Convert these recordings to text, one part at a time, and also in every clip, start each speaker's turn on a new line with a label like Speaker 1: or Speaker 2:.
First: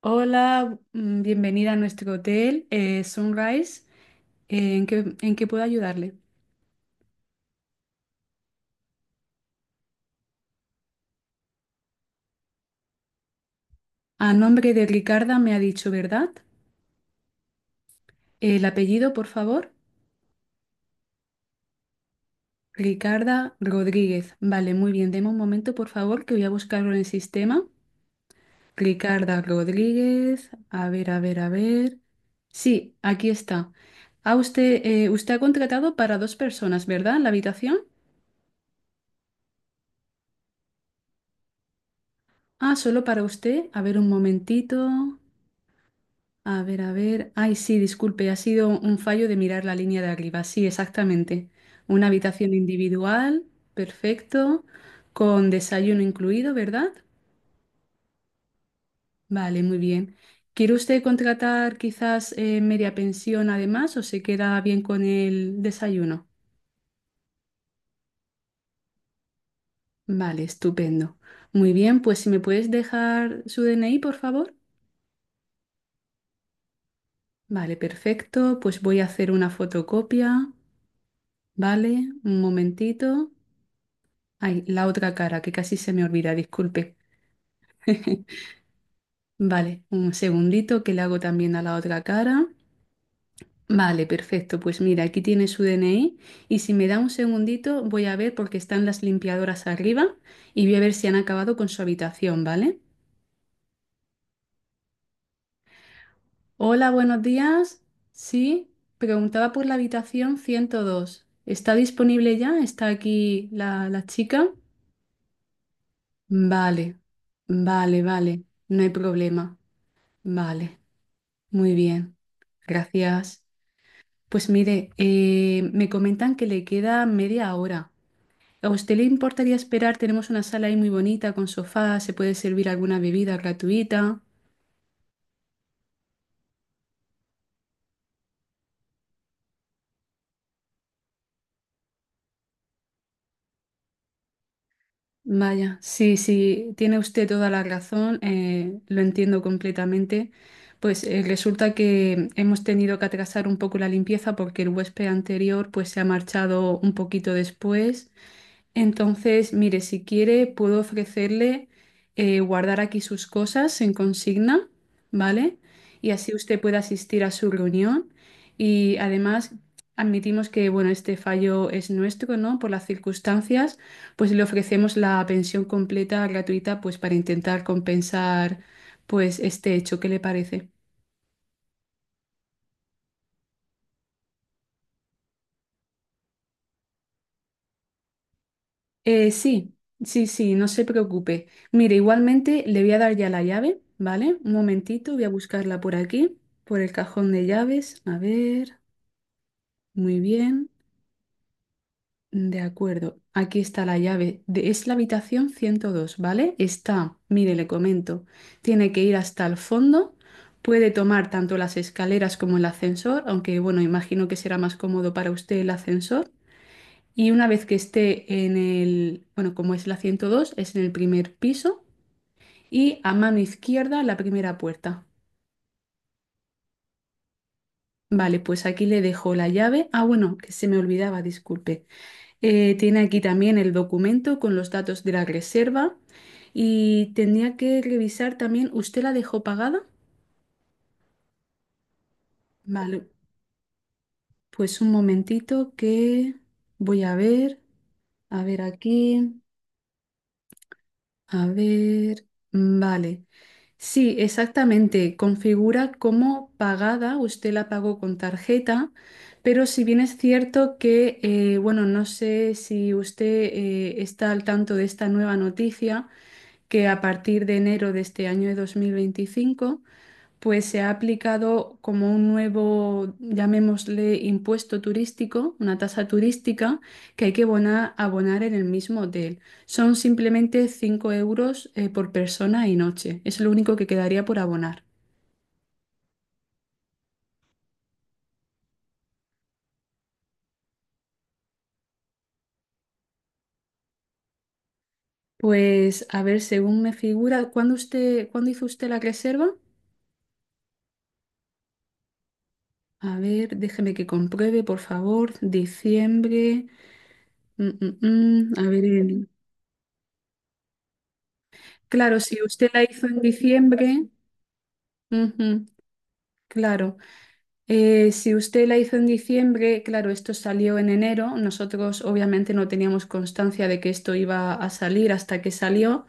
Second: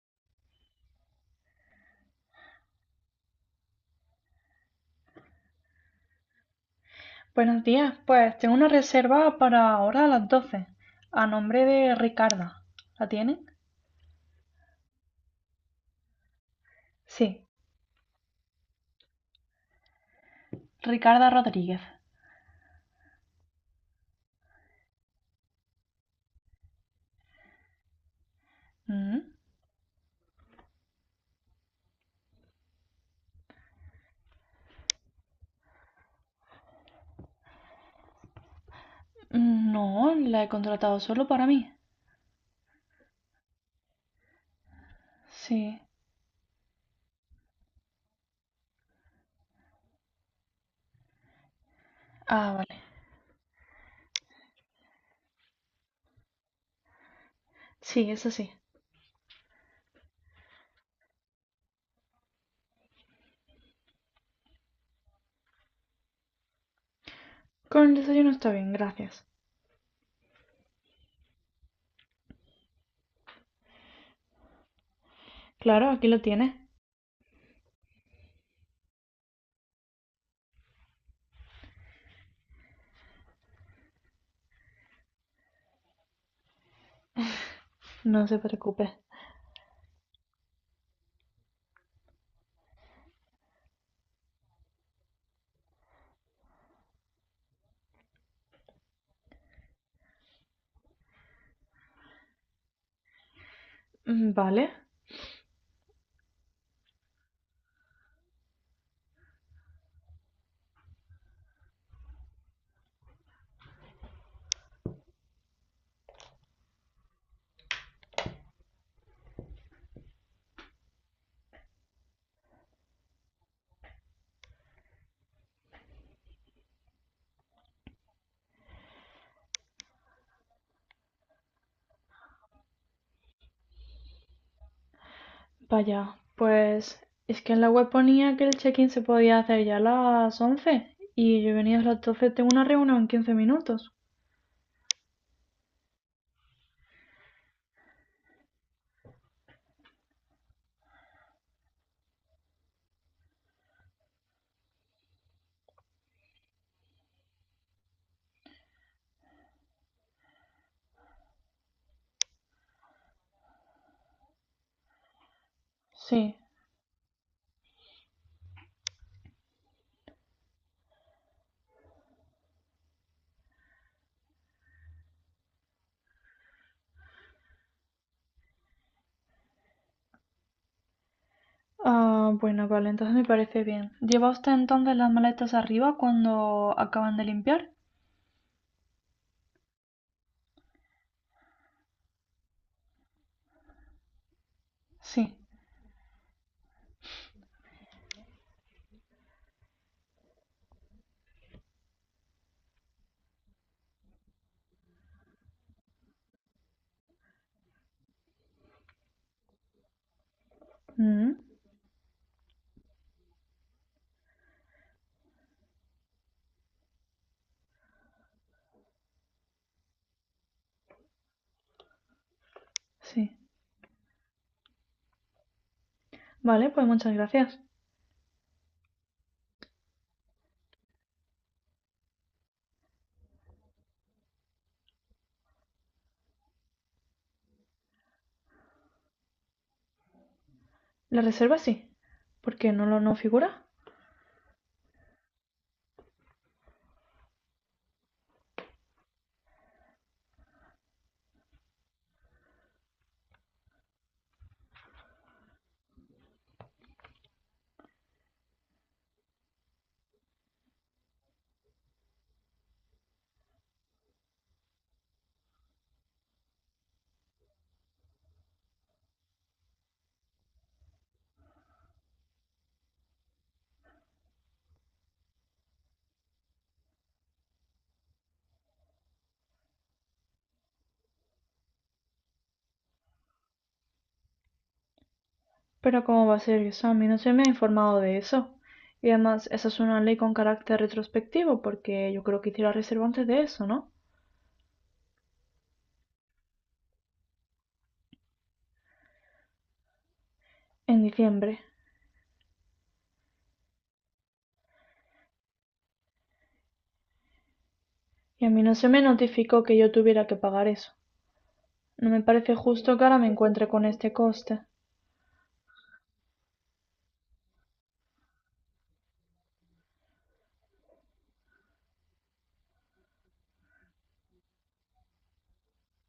Speaker 1: Hola, bienvenida a nuestro hotel Sunrise. ¿En qué puedo ayudarle?
Speaker 2: Buenos días, pues tengo una reserva para ahora a las 12 a nombre de Ricarda. ¿La tienen?
Speaker 1: A nombre de Ricarda me ha dicho, ¿verdad?
Speaker 2: Sí,
Speaker 1: El apellido, por favor.
Speaker 2: Ricarda Rodríguez.
Speaker 1: Ricarda Rodríguez. Vale, muy bien. Deme un momento, por favor, que voy a buscarlo en el sistema.
Speaker 2: ¿Mm?
Speaker 1: Ricarda Rodríguez. A ver, a ver, a ver. Sí, aquí está. Ah, usted ha contratado para dos personas, ¿verdad? La habitación.
Speaker 2: No, la he contratado solo para mí.
Speaker 1: Ah, solo para usted. A ver, un momentito.
Speaker 2: Sí.
Speaker 1: A ver, a ver. Ay, sí, disculpe, ha sido un fallo de mirar la línea de arriba. Sí, exactamente. Una
Speaker 2: Ah,
Speaker 1: habitación
Speaker 2: vale.
Speaker 1: individual, perfecto, con desayuno incluido, ¿verdad?
Speaker 2: Sí, eso sí.
Speaker 1: Vale, muy bien. ¿Quiere usted contratar quizás media pensión además o se queda bien con el desayuno?
Speaker 2: Con el desayuno está bien, gracias.
Speaker 1: Vale, estupendo. Muy bien, pues si me puedes dejar su DNI, por favor.
Speaker 2: Claro, aquí lo tienes.
Speaker 1: Vale, perfecto. Pues voy a hacer una fotocopia. Vale, un momentito. Ay, la otra cara, que casi se me olvida, disculpe.
Speaker 2: No se preocupe.
Speaker 1: Vale, un segundito que le hago también a la otra cara. Vale, perfecto. Pues mira, aquí tiene su DNI y si me da un segundito voy a ver porque están las limpiadoras arriba y voy a ver si han acabado con su habitación, ¿vale?
Speaker 2: Mm, vale,
Speaker 1: Hola, buenos días. Sí, preguntaba por la habitación 102. ¿Está disponible ya? ¿Está aquí la chica? Vale, vale, vale. No hay problema. Vale. Muy bien, gracias. Pues mire, me comentan que le queda media hora. ¿A usted le importaría esperar? Tenemos una sala ahí muy bonita con sofá, se puede servir alguna bebida gratuita.
Speaker 2: vaya. Pues es que en la web ponía que el check-in se podía hacer ya a las 11 y yo he venido a las 12. Tengo una reunión en 15 minutos.
Speaker 1: Vaya, sí, sí, tiene usted toda la razón, lo entiendo completamente. Pues resulta que hemos tenido que atrasar un poco la limpieza porque el huésped anterior pues se ha marchado un poquito después. Entonces, mire, si quiere, puedo ofrecerle guardar aquí sus cosas en consigna, ¿vale? Y así
Speaker 2: Sí.
Speaker 1: usted puede asistir a su reunión. Y además, admitimos que, bueno, este fallo es nuestro, ¿no? Por las circunstancias, pues le ofrecemos la pensión completa gratuita, pues para intentar compensar, pues, este hecho. ¿Qué le parece?
Speaker 2: Ah, bueno, vale, entonces me parece bien. ¿Lleva usted entonces las maletas arriba cuando acaban de limpiar?
Speaker 1: Sí, sí, sí, no se preocupe. Mire, igualmente le voy a dar ya la llave, ¿vale? Un momentito, voy a
Speaker 2: Sí.
Speaker 1: buscarla por aquí, por el cajón de llaves. A ver, muy bien. De acuerdo, aquí está la llave. Es la habitación 102, ¿vale? Está, mire, le comento, tiene que ir hasta el fondo. Puede tomar
Speaker 2: Mm,
Speaker 1: tanto las escaleras como el ascensor, aunque bueno, imagino que será más cómodo para usted el ascensor y una vez que esté en el, bueno, como es la 102 es en el primer piso y a
Speaker 2: sí.
Speaker 1: mano izquierda la primera puerta.
Speaker 2: Vale, pues muchas gracias.
Speaker 1: Vale, pues aquí le dejo la llave. Ah, bueno, que se me olvidaba, disculpe. Tiene aquí también el documento con los datos de la reserva y tendría que revisar también, ¿usted la dejó pagada?
Speaker 2: La reserva sí. ¿Por qué no
Speaker 1: Vale,
Speaker 2: lo no figura?
Speaker 1: pues un momentito que voy a ver aquí. A ver, vale. Sí, exactamente. Configura como pagada, usted la pagó con tarjeta, pero si bien es cierto que, bueno, no sé si usted está al tanto de esta nueva noticia, que a partir de enero de este año de 2025 pues se ha aplicado como un nuevo, llamémosle, impuesto turístico, una tasa turística que hay que abonar en el mismo hotel. Son simplemente 5 euros por persona y noche. Es lo único que quedaría por abonar.
Speaker 2: Pero ¿cómo va a ser eso? A mí no se me ha informado de eso. Y además, esa es una ley con carácter retrospectivo, porque yo creo que hice la reserva antes de eso, ¿no?
Speaker 1: Pues a ver, según me figura, ¿cuándo hizo usted la reserva?
Speaker 2: En diciembre.
Speaker 1: A ver, déjeme que compruebe, por favor. Diciembre. Mm, mm,
Speaker 2: Y a
Speaker 1: mm.
Speaker 2: mí
Speaker 1: A
Speaker 2: no
Speaker 1: ver,
Speaker 2: se me notificó que yo tuviera que pagar eso. No
Speaker 1: claro,
Speaker 2: me
Speaker 1: si
Speaker 2: parece
Speaker 1: usted la
Speaker 2: justo que
Speaker 1: hizo
Speaker 2: ahora
Speaker 1: en
Speaker 2: me encuentre con
Speaker 1: diciembre,
Speaker 2: este coste.
Speaker 1: ujú, claro. Si usted la hizo en diciembre, claro, esto salió en enero. Nosotros obviamente no teníamos constancia de que esto iba a salir hasta que salió,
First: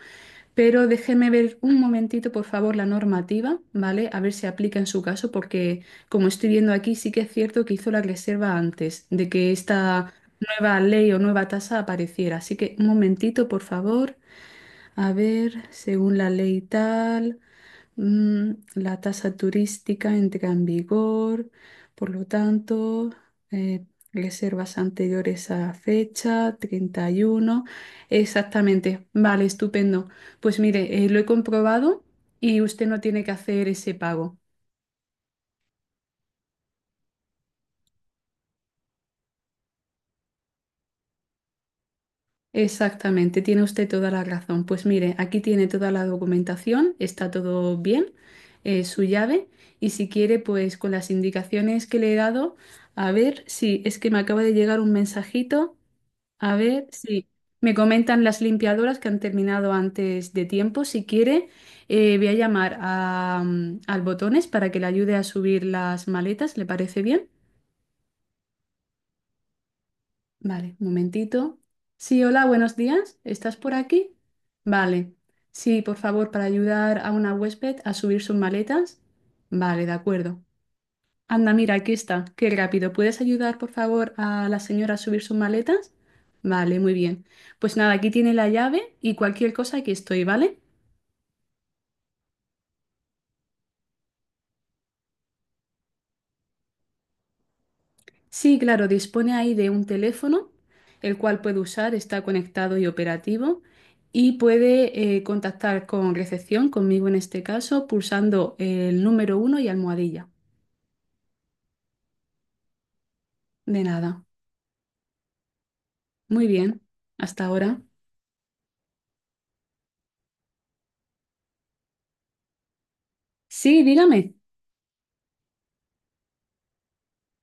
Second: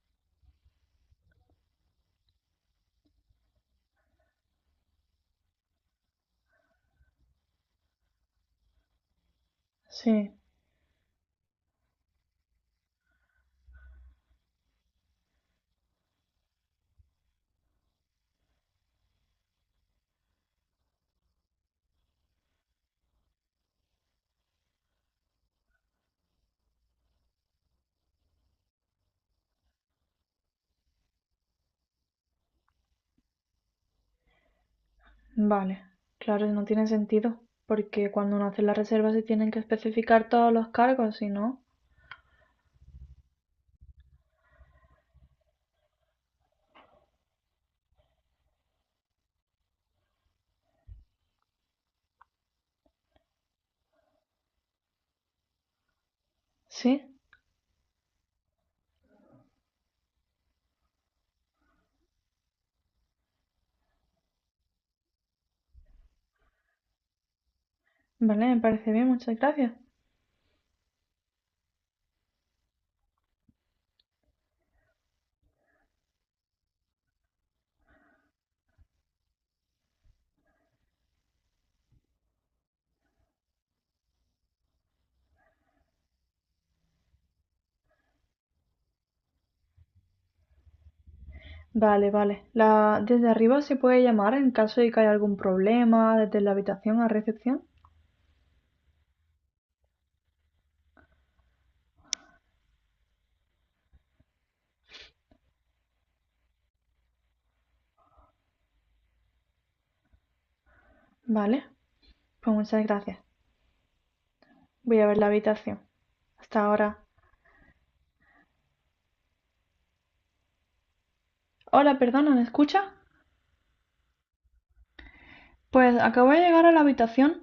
Speaker 1: pero déjeme ver un momentito, por favor, la normativa, ¿vale? A ver si aplica en su caso, porque como estoy viendo aquí, sí que es cierto que hizo la reserva antes de que esta
Speaker 2: Sí.
Speaker 1: nueva ley o nueva tasa apareciera. Así que un momentito, por favor. A ver, según la ley tal. La tasa turística entra en vigor, por lo tanto, eh, reservas anteriores a fecha 31. Exactamente, vale, estupendo. Pues mire, lo he comprobado y usted no tiene que hacer ese pago.
Speaker 2: Vale, claro, no tiene sentido, porque cuando uno hace la reserva se tienen que especificar todos los cargos, si no.
Speaker 1: Exactamente, tiene usted toda la razón. Pues mire, aquí tiene toda la documentación, está todo bien, su llave, y si quiere, pues con las indicaciones que le he dado, a ver si es que me acaba de llegar un mensajito, a ver
Speaker 2: Sí,
Speaker 1: si me comentan las limpiadoras que han terminado antes de tiempo. Si quiere, voy a llamar al Botones para que le ayude a subir las maletas, ¿le parece bien?
Speaker 2: vale, me parece bien, muchas gracias.
Speaker 1: Vale, un momentito. Sí, hola, buenos días. ¿Estás por aquí? Vale. Sí, por favor, para ayudar a una huésped a subir sus maletas. Vale, de acuerdo. Anda, mira, aquí está. Qué rápido. ¿Puedes ayudar, por favor, a la señora a subir sus maletas? Vale, muy bien. Pues nada, aquí tiene la llave y cualquier cosa, aquí estoy, ¿vale?
Speaker 2: Vale, vale. La... Desde arriba se puede llamar en caso de que haya algún problema, desde la habitación a recepción.
Speaker 1: Sí, claro, dispone ahí de un teléfono, el cual puede usar, está conectado y operativo, y puede contactar con recepción, conmigo en este caso, pulsando el número 1 y almohadilla.
Speaker 2: Vale, pues muchas gracias.
Speaker 1: De nada.
Speaker 2: Voy a ver la habitación.
Speaker 1: Muy
Speaker 2: Hasta
Speaker 1: bien,
Speaker 2: ahora.
Speaker 1: hasta ahora.
Speaker 2: Hola, perdona, ¿me escucha?
Speaker 1: Sí, dígame.
Speaker 2: Pues acabo de llegar a la habitación.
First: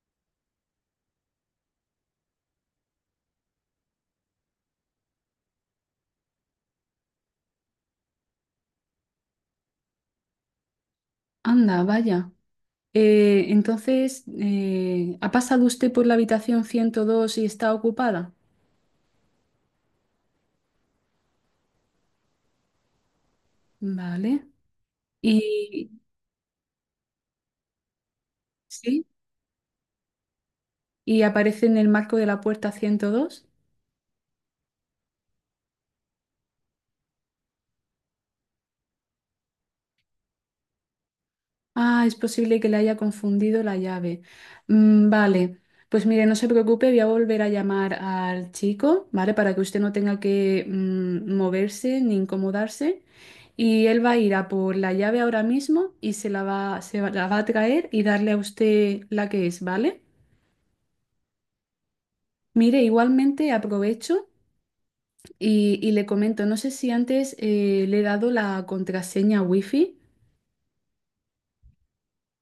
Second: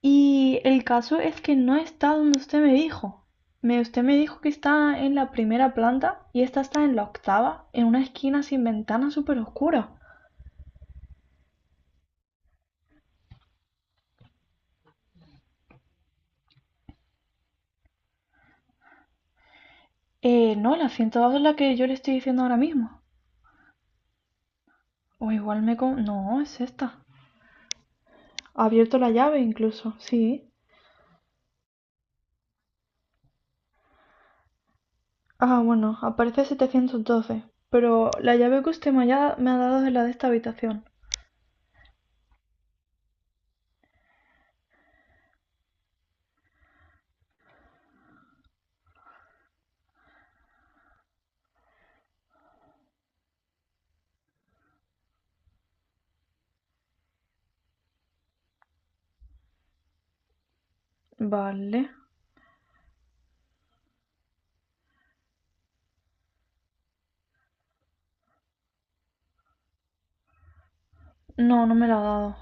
Speaker 2: Y el caso es que no está donde usted me dijo. Usted me dijo que está en la primera planta y esta está en la octava, en una esquina sin ventana súper oscura.
Speaker 1: Anda, vaya. Entonces, ¿ha pasado usted por la habitación 102 y está ocupada?
Speaker 2: No, la 102 es la que yo le estoy diciendo ahora mismo.
Speaker 1: Vale.
Speaker 2: O igual
Speaker 1: Y
Speaker 2: no, es esta. Ha abierto
Speaker 1: sí,
Speaker 2: la llave incluso, sí.
Speaker 1: y aparece en el marco de la puerta 102.
Speaker 2: Ah, bueno, aparece 712. Pero la llave que usted me ha dado es la de esta habitación.
Speaker 1: Ah, es posible que le haya confundido la llave. Vale, pues mire, no se preocupe, voy a volver a llamar al chico, ¿vale? Para que usted no tenga que moverse ni incomodarse. Y él va a ir a por la llave ahora mismo y se la va, se va- la va a traer y darle a usted la que es, ¿vale?
Speaker 2: Vale.
Speaker 1: Mire, igualmente aprovecho y le comento, no sé si antes le he dado la contraseña wifi.
Speaker 2: No, no me la ha dado.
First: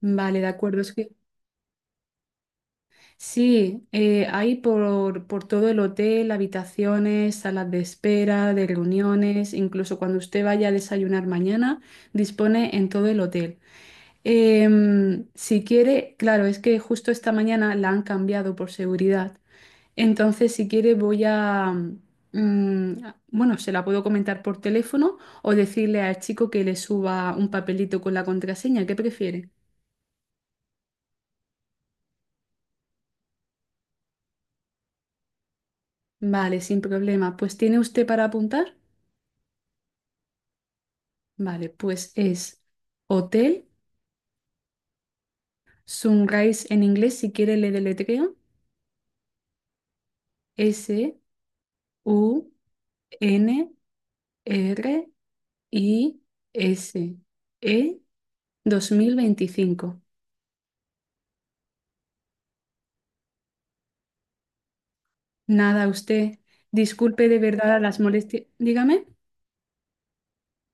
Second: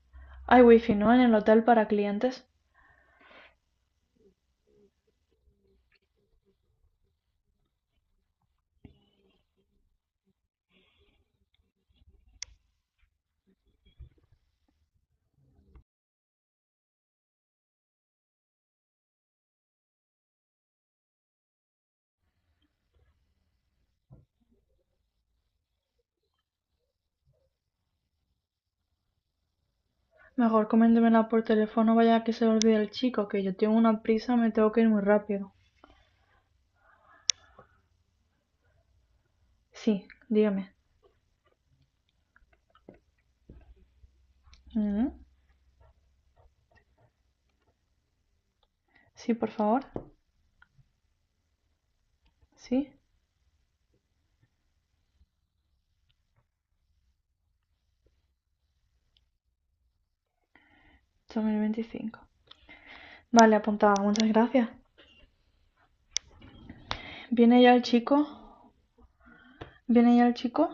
Speaker 1: Vale, de
Speaker 2: Hay
Speaker 1: acuerdo.
Speaker 2: wifi, ¿no? En el hotel para clientes.
Speaker 1: Sí, hay por todo el hotel, habitaciones, salas de espera, de reuniones, incluso cuando usted vaya a desayunar mañana, dispone en todo el hotel. Si quiere, claro, es que justo esta mañana la han cambiado por seguridad. Entonces, si quiere, voy a, mm, bueno, se la puedo comentar por teléfono o decirle al chico que le suba un papelito con la contraseña. ¿Qué prefiere?
Speaker 2: Mejor coméntemela por teléfono, vaya que se le olvide el chico, que yo tengo una prisa, me tengo que ir muy rápido.
Speaker 1: Vale, sin problema. Pues, ¿tiene usted para apuntar?
Speaker 2: Sí, dígame.
Speaker 1: Vale, pues es Hotel
Speaker 2: Mm,
Speaker 1: Sunrise en inglés, si quiere le deletreo,
Speaker 2: sí, por favor. Sí,
Speaker 1: Sunrise2025.
Speaker 2: 2025. Vale, apuntada, muchas gracias.
Speaker 1: Nada, usted, disculpe de
Speaker 2: ¿Viene ya
Speaker 1: verdad
Speaker 2: el
Speaker 1: las
Speaker 2: chico?
Speaker 1: molestias. Dígame.
Speaker 2: ¿Viene ya el chico?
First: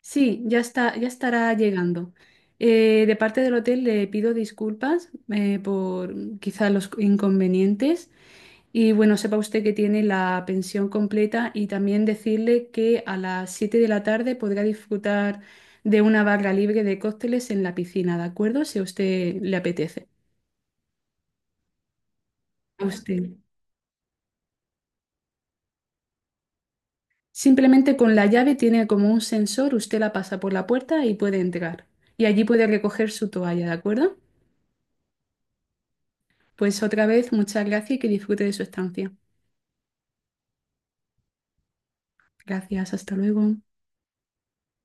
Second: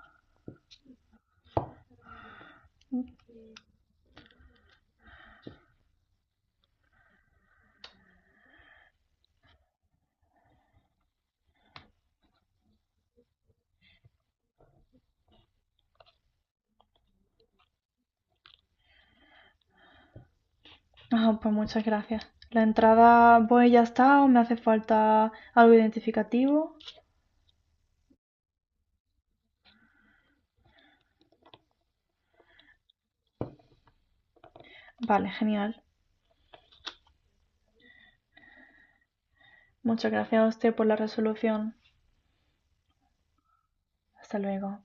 Speaker 1: Sí, ya está, ya estará llegando. De parte del hotel le pido disculpas por quizá los inconvenientes. Y bueno, sepa usted que tiene la pensión completa y también decirle que a las 7 de la tarde podrá disfrutar de una barra libre de cócteles en la piscina, ¿de acuerdo? Si a usted le apetece.
Speaker 2: Ah, pues muchas gracias. ¿La
Speaker 1: A usted.
Speaker 2: entrada voy ya está o me hace falta algo identificativo?
Speaker 1: Simplemente con la llave tiene como un sensor, usted la pasa por la puerta y puede entrar. Y allí puede recoger su toalla, ¿de acuerdo?
Speaker 2: Vale, genial.
Speaker 1: Pues otra vez, muchas gracias y que disfrute de su estancia.
Speaker 2: Muchas gracias a usted por la resolución.
Speaker 1: Gracias, hasta luego.
Speaker 2: Hasta luego.